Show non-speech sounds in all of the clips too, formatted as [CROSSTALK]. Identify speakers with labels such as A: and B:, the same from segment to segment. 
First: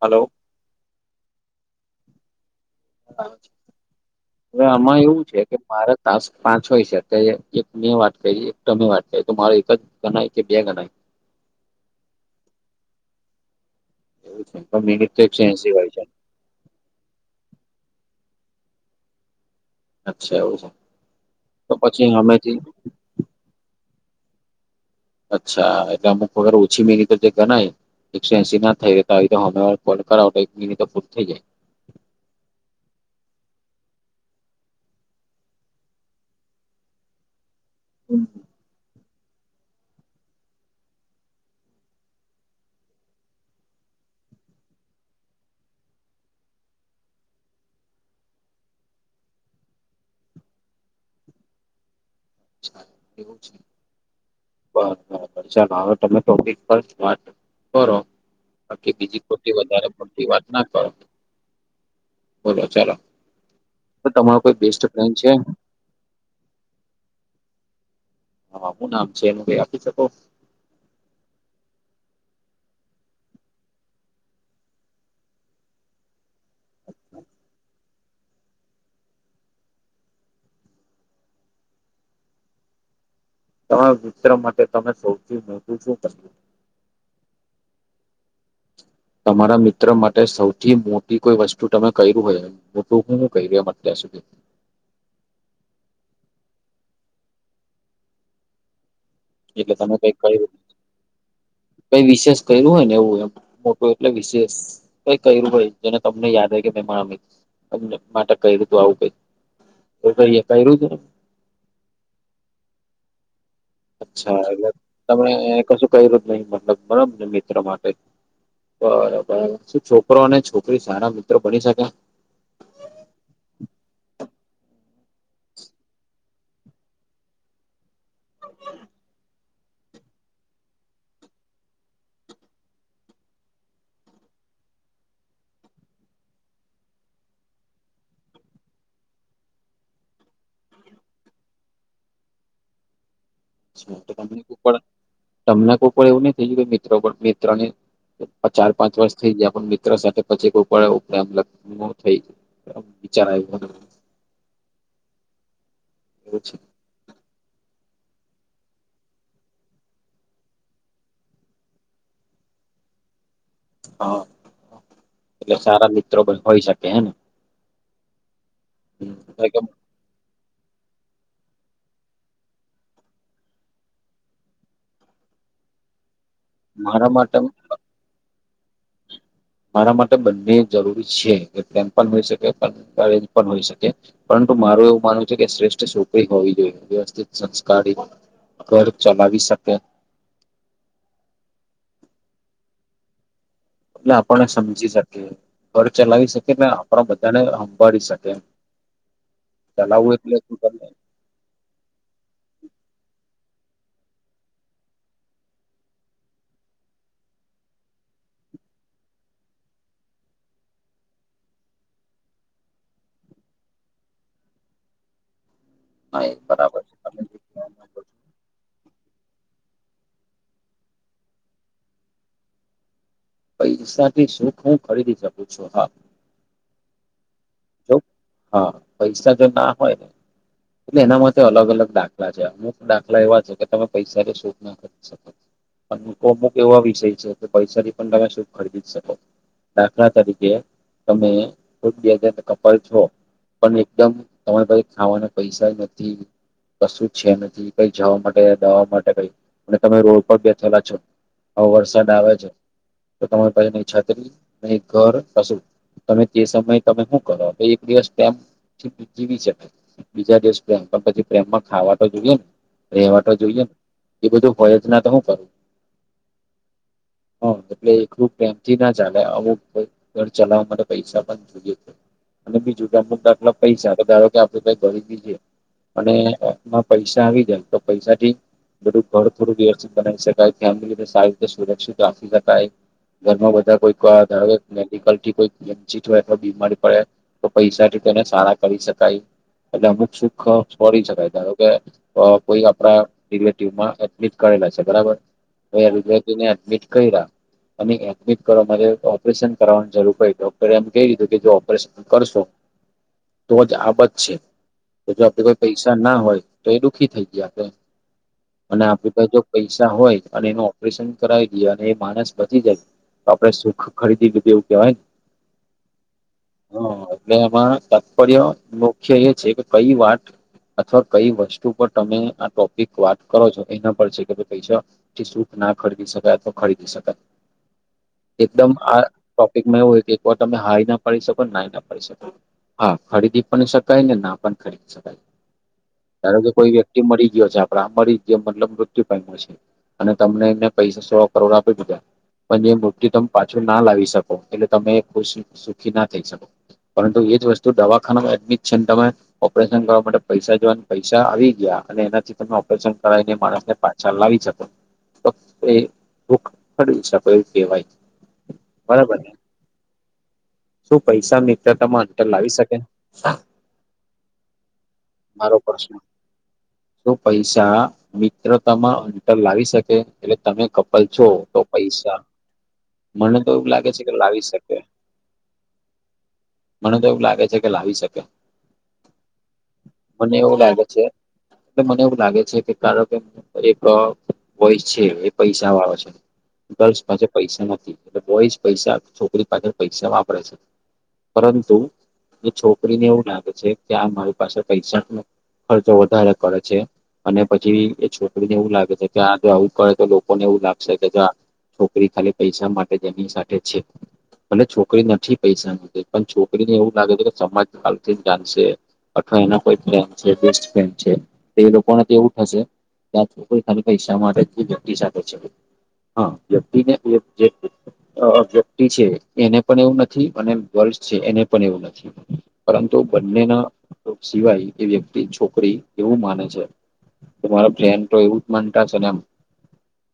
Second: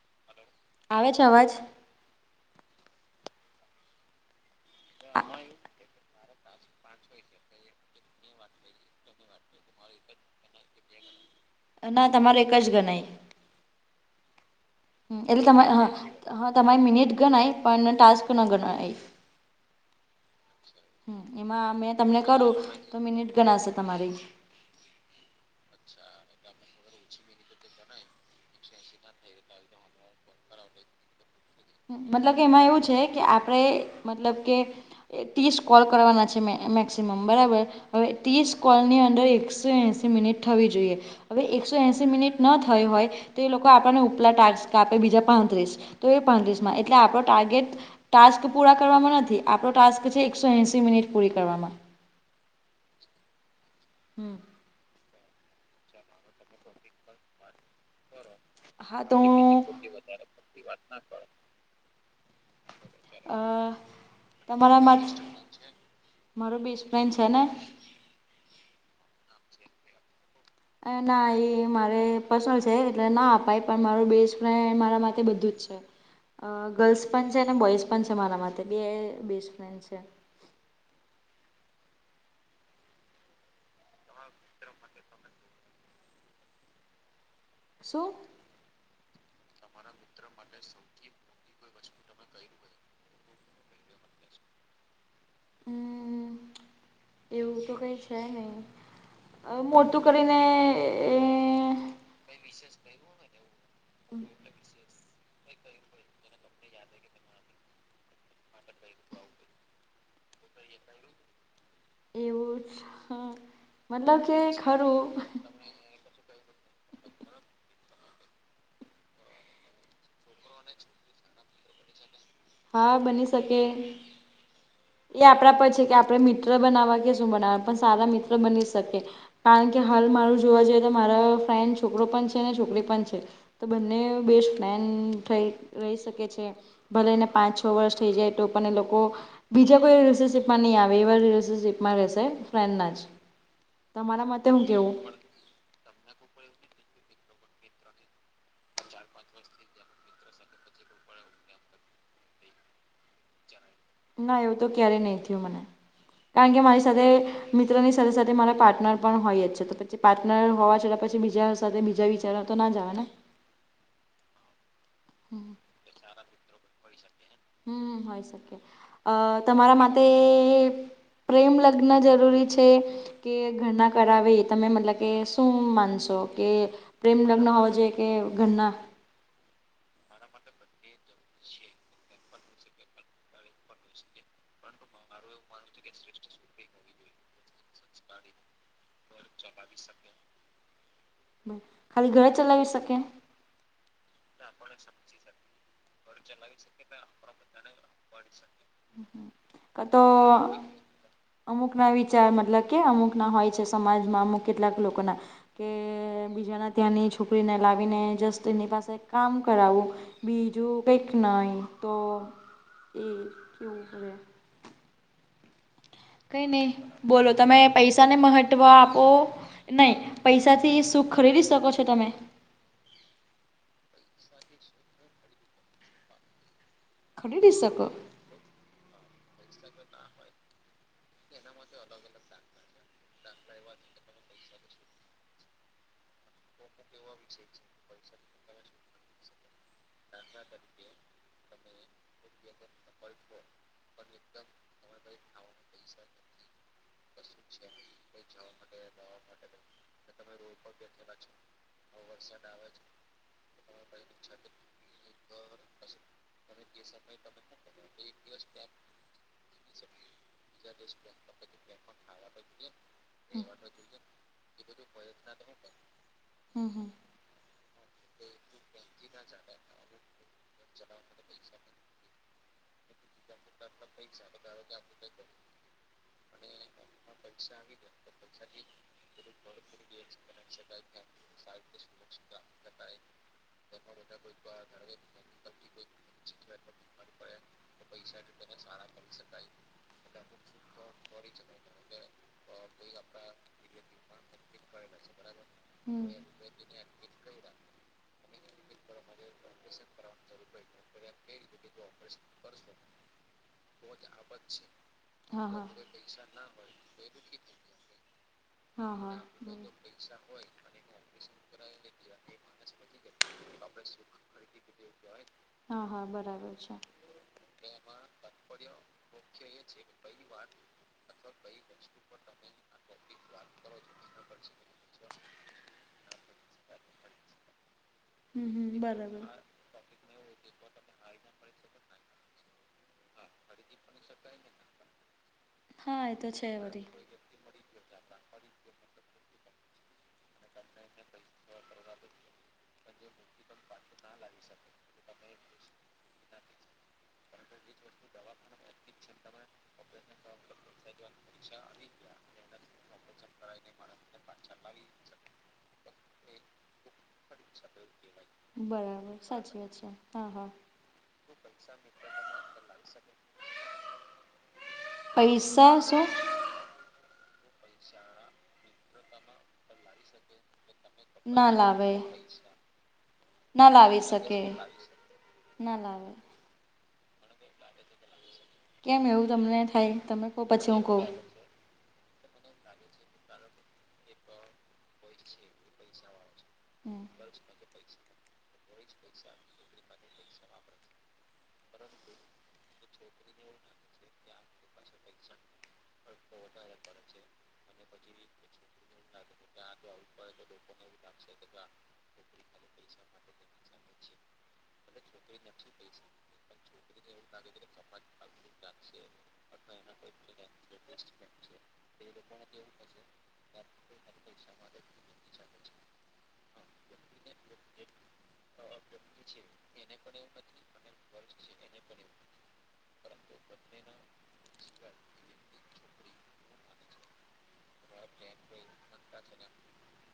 A: Hello.
B: આવે છે, અવાજ?
A: હા આવે છે. એ આમાં એવું છે કે મારા ટાસ્ક પાંચ હોય છે અત્યારે એક ની વાત કરીએ તમે વાત તો માર એક જ ગણાય કે બે ગણાય.
B: ના તમારે એક જ ગણાયં.
A: એવું છે પરમિનિટ તો એક સો
B: એટલે તમારે
A: એહસી હોય
B: હા
A: છે.
B: હા, તમારી મિનિટ ગણાય પણને ટાસ્કના ગણાય.
A: અચ્છા એવો છે.
B: હમ્મ,
A: તો
B: એમાં મેં
A: પછી
B: તમને
A: હમેથી
B: કરું તો મિનિટ ગણાશે તમારી ઈ.
A: અચ્છા, એટલે અમુક વગર ઓછી મિનિટ તો જે ગણાય એકસો એસી ના થઈ રતા હોય તો હમે કોલ કરાવ તો એક મિનિટ તો પૂર થઈ જાય.
B: મતલબ કે એમાં એવું છે કે આપડે મતલબ કે એ ત્રીસ કોલ કરવાના છે મે મેક્સિમમ, બરાબર. હવે ત્રીસ કોલની અંદર એકસો એસી મિનિટ થવી જોઈએ. હવે એકસો એસી મિનિટ ના થઈ હોય તો એ લોકો આપણને ઉપલા ટા કાપે બીજા પાંત્રીસ તો એ પાંત્રીસમાં એટલે આપડો ટાર્ગેટ ટાસ્ક પૂરા કરવામાં નથી આપણો ટાસ્ક છે, એકસો એશી મિનિટ પૂરી કરવામાં.
A: એવું છે.
B: હમ્મ.
A: બસ બરાબર ચાલો હવે તમે [UNINTELLIGIBLE] કરો, બાકી
B: હા તો
A: બીજી
B: હું
A: ખોટી વધારે પતી વાત ના કરો. બોલો ચાલો,
B: અ
A: તમારો કોઈ
B: તમારા
A: બેસ્ટ ફ્રેન્ડ
B: માટ
A: છે.
B: મારો બેસ્ટ ફ્રેન્ડ છે ને.
A: હા, હું નામ છે એનું કઈ આપી શકો.
B: ના એ મારે પર્સનલ છે, એટલે ના અપાય પણ માર બેસ્ટ ફ્રેન્ડ મારા માટે બધું જ છે. ગર્લ્સ પણ છે અને બોઇઝ પણ છે, મારા માટે બે બેસ્ટ ફ્રેન્ડ છે.
A: તમારા મિત્ર માટે સૌથી [UNINTELLIGIBLE]
B: શું.
A: તમારા મિત્ર માટે સૌથી મોટી કોઈ. તું તમે કર્યું હોયું હું [UNINTELLIGIBLE] એમત [UNINTELLIGIBLE]
B: હમ, એવું તો કઈ છે નહી. અ
A: એટલે તમે
B: મોટું
A: કઈ
B: કરીને.
A: કર્યું કઈ વિશેષ કર્યું હોય ને એવું એમ મોટું એટલે વિશેષ. કઈ કર્યું હોય, જેને તમને યાદ હો કે મે. [UNINTELLIGIBLE] કર્યું તું આવું ક એ ક ક્યું ને.
B: એવું જ હા.
A: અચ્છા, એટલે તમને. કર્યું જ નહી [UNINTELLIGIBLE] મિત્ર માટે બરોબર છે. છોકરો અને છોકરી સારા મિત્રો બની શકે.
B: હા બની શકે. એ આપણા પર છે કે, આપડણે મિત્ર બનાવવા કે શું બનાવવા પણ સારા મિત્ર બની શકે. કારણ કે હાલ મારું જોવા જઈએ તો મારા ફ્રેન્ડ છોકરો પણ છે ને છોકરી પણ છે. તો બંને બેસ્ટ ફન થઈ રહી શકે છે, ભલે. પાંચ છ વર્ષ થઈ જાય તો પણ એ લોકો. બીજા કોઈ રિલેશનશીપમાં નહીં આવે, એવા રલેશનશીપમાં રહેશે ફ્રેન્ડના જ.
A: અચ્છા, તો
B: તમારા
A: તમને
B: મતે
A: કોઈ
B: હું કેવું.
A: તમને કોઈ પણ એવું નહી થયું મિત્રો મિત્રને. ચાર પાંચ વર્ષ થઇ ગયા પણ મિત્ર સાથે પછી કોઈ પણ [UNINTELLIGIBLE] વિચાર આયવો તમને.
B: ના એવું તો ક્યારેય નહી થયું મને,
A: એવું
B: કારણ
A: છે
B: કે. સાથે મિત્રોની સાથે સાથે મારા પાર્ટનર પણ હોય જ છે, તો પછી પાર્ટનર હોવા છતાં પછી બીજા સાથે બીજા. [UNINTELLIGIBLE]
A: હા, એટલે સારા મિત્રો પણ હોય શકે એમ.
B: હમમ હોય શકે, અ
A: એટલે કે
B: તમારા માટે. પ્રેમ લગ્ન જરૂરી છે. કે ઘરના કરાવે એ, તમે મતલબ કે શું માનશો. કે
A: મારા
B: પ્રેમ
A: માટે
B: લગ્ન હોવો જોઈએ કે ઘરના.
A: મારા માટે બંને જરૂરી છે, [UNINTELLIGIBLE] પણ હોઈ શકે [UNINTELLIGIBLE] પણ હોઈ શકે. પરંતુ, મારું એવું માનવું છે કે શ્રેષ્ઠ છોકરી હોવી જોઈએ વ્યવસ્થિત સંસ્કારી ઘર. ચલાવી શકે.
B: ખાલી ઘર જ ચલાવી શકે.
A: એટલે આપણને સમજી શકીએ ઘર ચલાવી શકી ને આપડા બધાને હાભાળી શકીએ.
B: કતો અમુક ના વિચાર મતલબ કે અમુક ના હોય છે સમાજમાં અમુક કેટલાક લોકોના કે બીજાના ત્યાંની છોકરીને લાવીને જસ્ટ એની પાસે કામ કરાવું બીજું કઈક નઈ તો એ કેવું હોય
A: હા એ
B: કઈ નહી
A: બરાબર છે
B: બોલો.
A: જે
B: તમે
A: કહેવા માંગો
B: પૈસાને
A: છો
B: મહત્વ આપો નહીં પૈસાથી સુખ ખરીદી શકો છો તમે?
A: પૈસા થી સુખ હું ખરીદી શકું છું હા.
B: ખરીડી શક
A: જો હા પૈસા જો ના હોય ને એટલે એના માટે અલગ અલગ દાખલા છે અમુક દાખલા એવા છે કે તમે પૈસા જે સુખ ના સમજ અમુ તો અમુક એવા વિષય છે કે પૈસાથી પણ તમે શું ખરીદી જ શકો છો. દાખલા તરીકે તમે કોઈ ભી કર છો પણ એકદમ તમારી પાસે ખાવાના પૈસા નથી કશું છે નથી કઈ જવા માટે દવા માટે કઈ અને તમે રોડ પર બેઠેલા છો હવે વરસાદ આવે છે તો તમારી પાસે નઈ છાત્રી નહીં ઘર કશું તમે તે સમયે તમે હું કરે એક દિવસ પ્રમથી જીવી શકે બીજા દિવસ પ્રમ પણ પછી પ્રેમમાં ખાવા કોઈ જોઈએ ને એ વા જોઈએ ને બધું હોય જ તો હું કરું?
B: હમ્મ હમ્મ.
A: હા એટલે એલું પ્રેમથી ના જલે આવું ઘર ચલાવવા માટે પૈસા પણ જોઈએ છે. અને બીજું કે મુદ્દાખલા પૈસા ધારો કે આપડે કઈ ખરીદી જે અને એમાં પૈસા આવી જાય તો પૈસાથી બધું ઘર થોડું વ્યવસ્થિત બનાવી શકાય ફેમિલીને સારી રીતે સુરક્ષિત રાખી શકાય. ઘરમાં બધા કોઈ ધો ધારો મેડિકલ થી કોઈ વચિત હોય અથવા બીમારી પડે તો પૈસા જે તને સારા
B: સારા ક શકાય
A: એટલે અમુક સુખ ફોડી શકાય ધારો કે અહ કોઈ આપડા રિલેટિવ માં એમ કરેલા છે બરાબર? તો
B: હમ
A: રુજરાતીને એડમિટ કર્યા અને એ એડમિટ કરો મારે ઓપરેશન કરવાની જરૂર પડ ડોક્ટરે એમ કહી દીધું કે જો ઓપરેશન કરશો તો જ આબત છે. તો જો
B: હા
A: આપડે
B: હા
A: પૈસા ના હોય, તો એ દુઃખી થઈ ગયા કે. અને
B: હા
A: આપડી પાસે
B: હા
A: પૈસા હોય અને એનું ઓપરેશન કરાવી દઈએ અને એ માનસ બચી જાય તો આપડે સુખ ખરીદી લીધું એવું કેહેવાય ને?
B: હા હા બરા
A: હા. એટલે એમાં તાત્પર્ય મુખ્ય એ છે કે કઈ વાત અથવા કઈ વસ્તુ પર તમે આ ટોપિક વાત કરો છો. એના પર છે કે પૈસા થી કઈ સૂટ ના ખરીદી શકાય અથવા ખરીદી શકાય?
B: હમ
A: એકદમ
B: હમ
A: આ
B: બરાબર
A: ટોપિકમાં એવું હોય કે એક વાર તમે હારી ના પાડી શક પણ ના એ ના શકો. હા ખરીદી પણ શક કઈને ના પણ ખરીદી શકાય
B: હા એ તો
A: ધારો
B: છે
A: કે કોઈ
B: વરી
A: વ્યક્તિ મળી ગયો છે આપ બાહ્ણિક જે મતલબ મૃત્યુ પામ્યો છે અને તમને એને પૈસા સો કરોડ આપી દીધા પણ જે મૂર્તિ તમે પાછું ના લાવી શકો એટલે તમે ખુશ સુખી ના થઈ શકો પરંતુ એજ વસ તો દવાખાનામાં એડમિટ છે, તમે ઓપરેશન કરવા માટે પૈસા જોવા, પૈસા આવી ગયા અને એનાથી ત ઓપરેશન કરાવીને, માણસને પાછા લાવી શકો. ભૂખ ફળવી શકો, એવ કેહેવાય.
B: બરાબર, સાચી વાત છે, હા હા.
A: શું પૈસા મિત્રતામાં અંતર લાવી શકે? મારો
B: પૈસા
A: પ્રશ્ન?
B: શું
A: જો પૈસા મિત્રતામાં અંતર લાવી શકે, એટલે તમે ક પછો
B: ના
A: તો
B: લાવે
A: પૈસા મને તો એવું લાગે છે કે, લાવી શકે.
B: ના લાવે.
A: મને તો એવું લાગે છે કે, લાવી શકે.
B: કેમ એવું તમને થાય, તમે કહો પછી હું કહું?
A: એટ મને એવું લાગે છે કે કારક? એક વય છે, એ પૈસા વાળો છે. ગર્લ્સ પાસે પૈસા નથી, એટલે બોય પૈસા છોકરી પાસે પૈસા વાપરે છે. પરંતુ એ છોકરીને એવું લાગે છે કે, આ મારી પાસે પૈસા નથી. ખર્ચો વધારે કરે છે, અને પછી એ છોકરીને એવું લાગે છે. ત્યાં જો આવવું કડે તો લોકો ને ઉ લ છોકરી ખાલી પૈસા માટે જેની સાથે છે, અને છોકરી છી પૈસા પણ છોકરીને એવું લાગે છે કે, સમાજ હાલથી જ જાણશે. અઠ એ ફ બેસ્ટ ફ છે, એ લોકો એવ થશે. ત્યાં ખાલી પૈસા માટે શ છે. હા, વ્યક્તિને વ્યક્તિ છે, એને પણ એવું નથી. અને વર્ષ એને પણ નથી. પરંતુ બંનેના સિવાય એ વ્યક્તિ છોકરી એવું માને છે. તમારો ફ્રેન તો એવું જ માનતા છે ને, એમ.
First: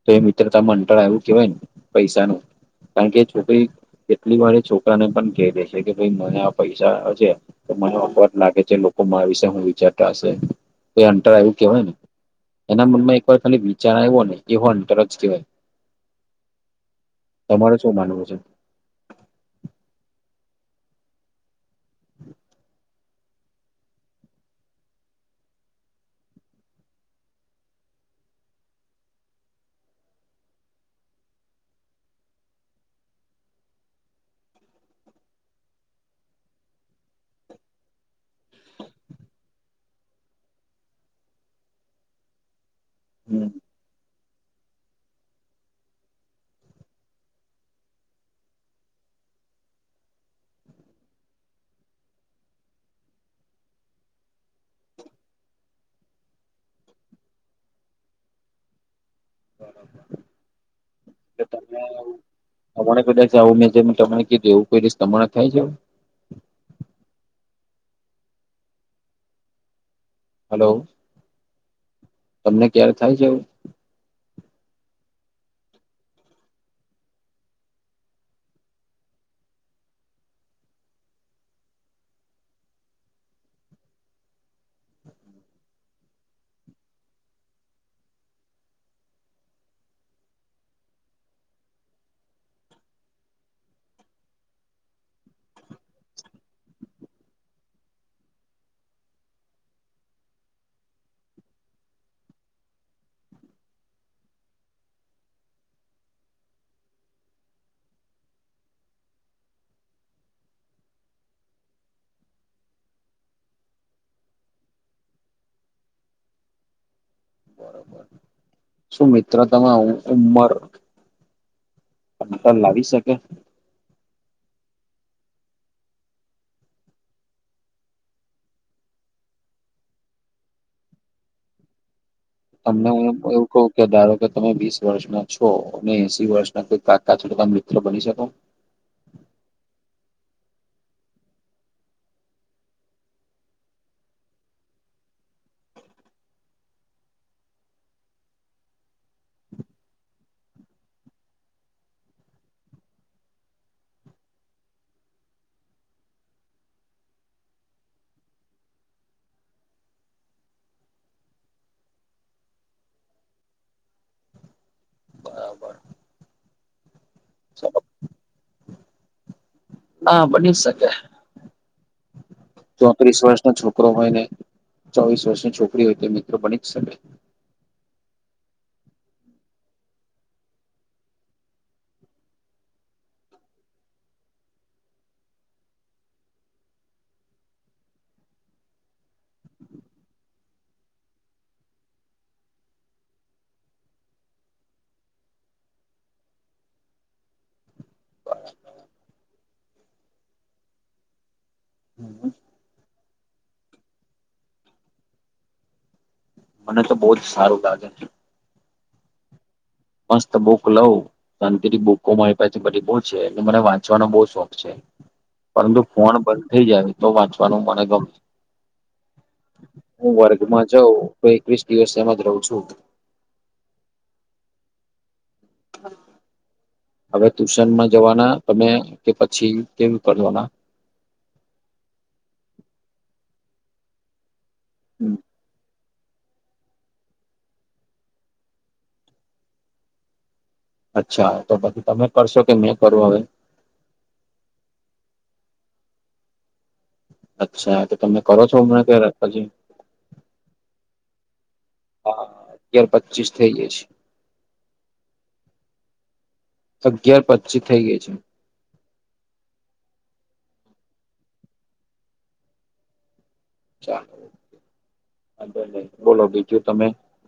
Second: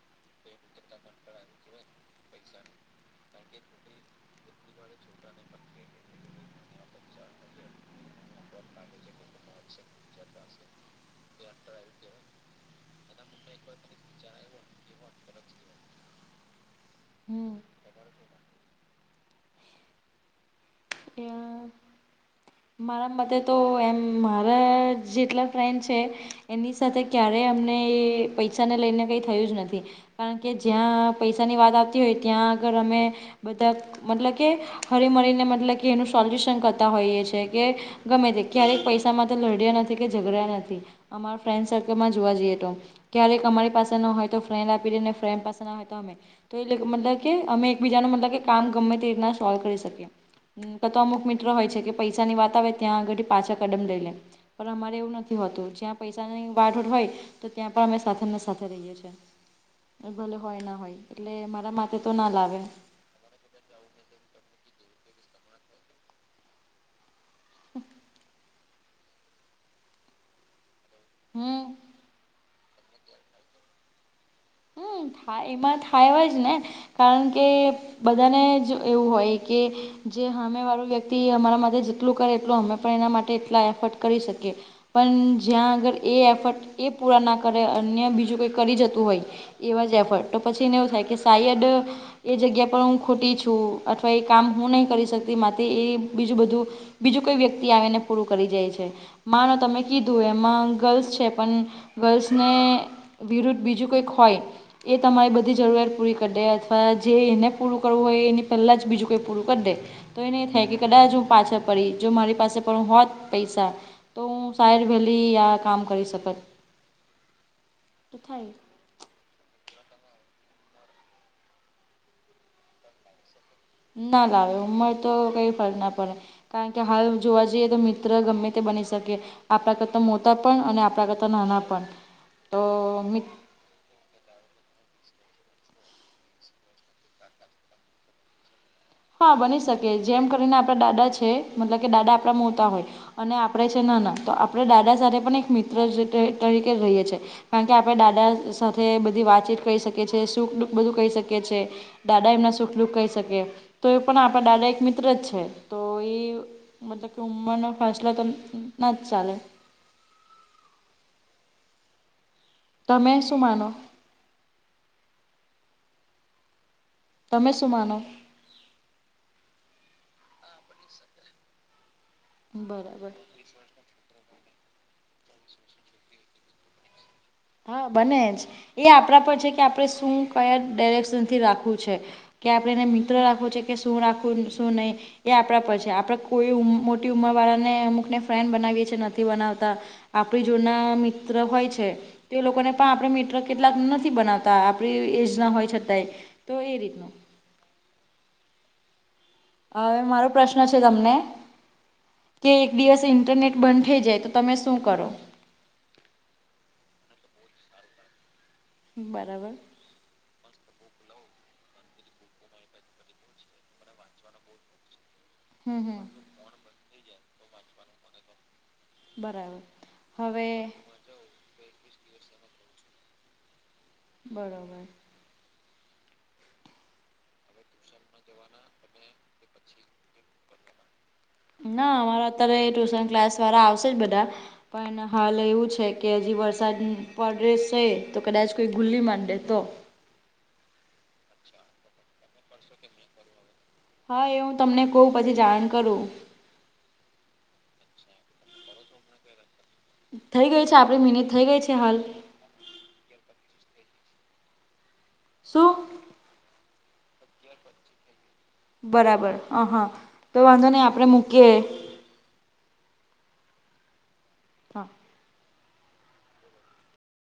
A: તો એ મિત્ર ત મંટળ આવું કેહેવાય ને પૈસા ન [UNINTELLIGIBLE] કારણ કે છોકરી કેટલી વાર છોકરાને પણ કહી દે છે. કે ભાઈ, મને આ પૈસા હશે. તો મને અગવાજ લાગે છે, લોકો મા વિશે હું વિચારતા હશે, તો એન્ટર આવું કેવાય ને. એના મનમાં એક વાર ખાલી વિચાર આવ્યો ને, એવો અંતર જવાય.
B: હમ
A: તમારે શું માનવું છે?
B: એ. મારા મતે તો એમ મારા જેટલા ફ્રેન્ડ છે. એની સાથે ક્યારે અમને એ પૈસાને લઈને કઈ થયું જ નથી. કારણ જ્યાં પૈસાની આવતી હોય, ત્યાં આગળ અમે બધા મતલબ કે, હળ મળીને, મતલબ કે એનું સોલ્યુશન કરતા હોઈએ છે. કે ગમે તે ક્યારેક પૈસામાં તો લડ્યા નથી કે, ઝઘડ્યા નથી. અમા ફ્રેન્ડ સર્કલમાં જોવા જઈએ તો, ક્યારેક
A: હમ
B: અમારી પાસે ન હોય તો. ફ્રેન્ડ આપીઈને ફ્રેન્ડ પાસેના હોય તો અમે તો એ મતલબ કે, અમે એકબીજાનું મતલબ કે, કામ ગમે તે રીતના સોલ્વ કરી શકીએ. કતો અમુક મિત્ર હોય છે કે, વાત આવે, ત્યાં પાછા એકદમ લઇ લે. પણ અમારે એવું નથી હોતું, જ્યાં પૈસાની વાઢોળ હોય. તો ત્યાં પણ અમે સાથે ને સાથે રહીએ છીએ. ભલે હોય ના હોય, એટલે મારા માટેથી તો ના લાવે.
A: તમા કાચ જાવું ને, જે તમને ક એવું કઈ રશ તમારે થાય જેવું.
B: [UNINTELLIGIBLE]
A: હલો.
B: હા.
A: તમને ક્યારે થાય છે, એવું?
B: હમ્મ થાય, એમાં થાય, એવા જ ને કારણ કે બધાને જ એવું હોય કે, જે હમે વાળું વ્યક્તિ અમારા માટે જેટલું કરે, એટલું અમે. પણ એના માટે એટલા એફર્ટ કરી શકીએ. પણ જ્યાં આગળ એ એફર્ટ એ પૂરા ના કરે, અન્ય બીજું કોંઈ કરી જતું હોય. એવા જ એફટ તો પછી ને, એવું થાય કે સાયદ. એ જગ્યા પર, હું ખોટી છું, અથવા એ કામ હું નહી કરી શકતી માટે એ બીજું બધું. બીજું કોઈ વ્યક્તિ આવીને પૂરું કરી જાય છે. માનો તમે કીધું એમાં ગર્લ્સ છે, પણ ગર્લ્સને વિરુદ્ધ બીજું કઈક હોય. એ તમારી બધી જરૂરિયાત પૂરી કરી દે, અથવા જે એને પૂરું કરવું હોય, એની પહેલાં જ બીજું કંઈ પૂરું કરી દે. તો એ નહી થાય કે, કદાચ હું પાછળ પડી જો મારી પાસે પડ હોત પૈસા. તો હું સાહેર વહેલી યા કામ કરી શકે.
A: શું મિત્ર તમે ઉમર અ પણ લાવી શકે?
B: ના લાવે, ઉંમર તો કઈ ફર ના પડે. કારણ કે, હાલ જોવા જઈએ તો, મિત્ર ગમે તે બની શકે. આપણા કરતા મોતા પણ અને આપણા કરતા નાના પણ. તો
A: તમ
B: મિત
A: [UNINTELLIGIBLE] કે ધારો કે, તમે વીસ વર્ષ ના છો, અને એસી વર્ષના કોઈ કાકા છોડતા મિત્ર બની શકો.
B: હા બની શકે, જેમ કરીને આપણા દાદા છે, મતલબ કે, દાદા આપણા મોતા હોય. અને આપણે છે, નાના તો આપણે દાદા સાથે પણ એક મિત્ર તરીકે રહીએ છીએ. કારણ કે, આપણે દાદા સાથે બધી વાતચીત કરી શકીએ છીએ, શું બધું કરી હી શકીએ છીએ. દાદા એમના સુખલુખ કહી શકે તો, એ પણ આપણા દાદા એક મિત્ર જ છે, તો એ મતલબ કે, ઉંમર ન ફસલો તો ના જ ચાલે. શું?
A: બરાબર.
B: તમે શું માનો?
A: શકે.
B: બરાબર
A: ચોત્રીસ વર્ષનો છોકરો હોય ને, ચોવીસ વર્ષની છોકરી હોય તે, મિત્રો બની જ શકે.
B: હા, બને જ એ આપણા પર છે કે, આપણે શું કયા ડાયરેક્શનથી રાખવું છે? કે આપણે એને મિત્ર રાખવું છે કે, શું રાખવું? શું નહીં? એ આપણા પર છે, આપણે કોઈ મોટી ઉંમર વાળાને અમુકને ફ્રેન્ડ બનાવીએ છેએ નથી બનાવતા. આપડી જુના મિત્ર હોય છે. તે લોકોને પણ આપણે મીટર કેટલાક નથી બનાવતા, આપણી એજના હોય છતાંય તો એ રીતનું. હવે મારો પ્રશ્ન છે તમને.
A: હમ.
B: કે એક દિવસ ઇન્ટરનેટ બંધ થઈ જાય તો, તમે શું કરો?
A: મને તો બહુ જ સારું લાગે છે.
B: બરાબર.
A: મસ્ત બુક લઉ અનેપછી બુકો મારી પાસે બધી બઉ છે, અને મને વાંચવાનો બહુ શોખ છે. પરંતુ
B: હમ હમ
A: ફોન બંધ થઇ જાય તો, વાંચવાનું મને ગમે.
B: બરાબર
A: હું
B: હવે
A: વર્ગમાં જાઉં તો એકવીસ દિવસ એમાં જ રહું છું.
B: બરોબર.
A: [INAUDIBLE] હવે ટ્યુશનમાં જવાના તમે કે પછી કેવી કરવાના?
B: ના અમારા અત્યારે ટ્યુશન ક્લાસ વાળા આવશે જ બધા પણ હાલ એવું છે કે હજી વરસાદ પડેસે તો કદાચ કોઈ ગુલ્લી મારડે તો.
A: અચ્છા તો પછી તમે કરશો કે મેં કરું હવે?
B: હા એ હું તમને કહું પછી જાણ કરું.
A: અચ્છા તો તમે કરો છો હમણાં કે પછી?
B: થઈ ગઈ છે, આપણી મિનત થઈ ગઈ છે હાલ.
A: હા અગિયાર પચીસ થઇ ગઈ છે.
B: સું?
A: અગિયાર પચી થઇ ગઈ છે.
B: બરાબર, હ હ તો વાંધો નહી આપણે મૂકીએ.
A: ચાલ.
B: હા.
A: [INAUDIBLE] બોલો બીજું તમે?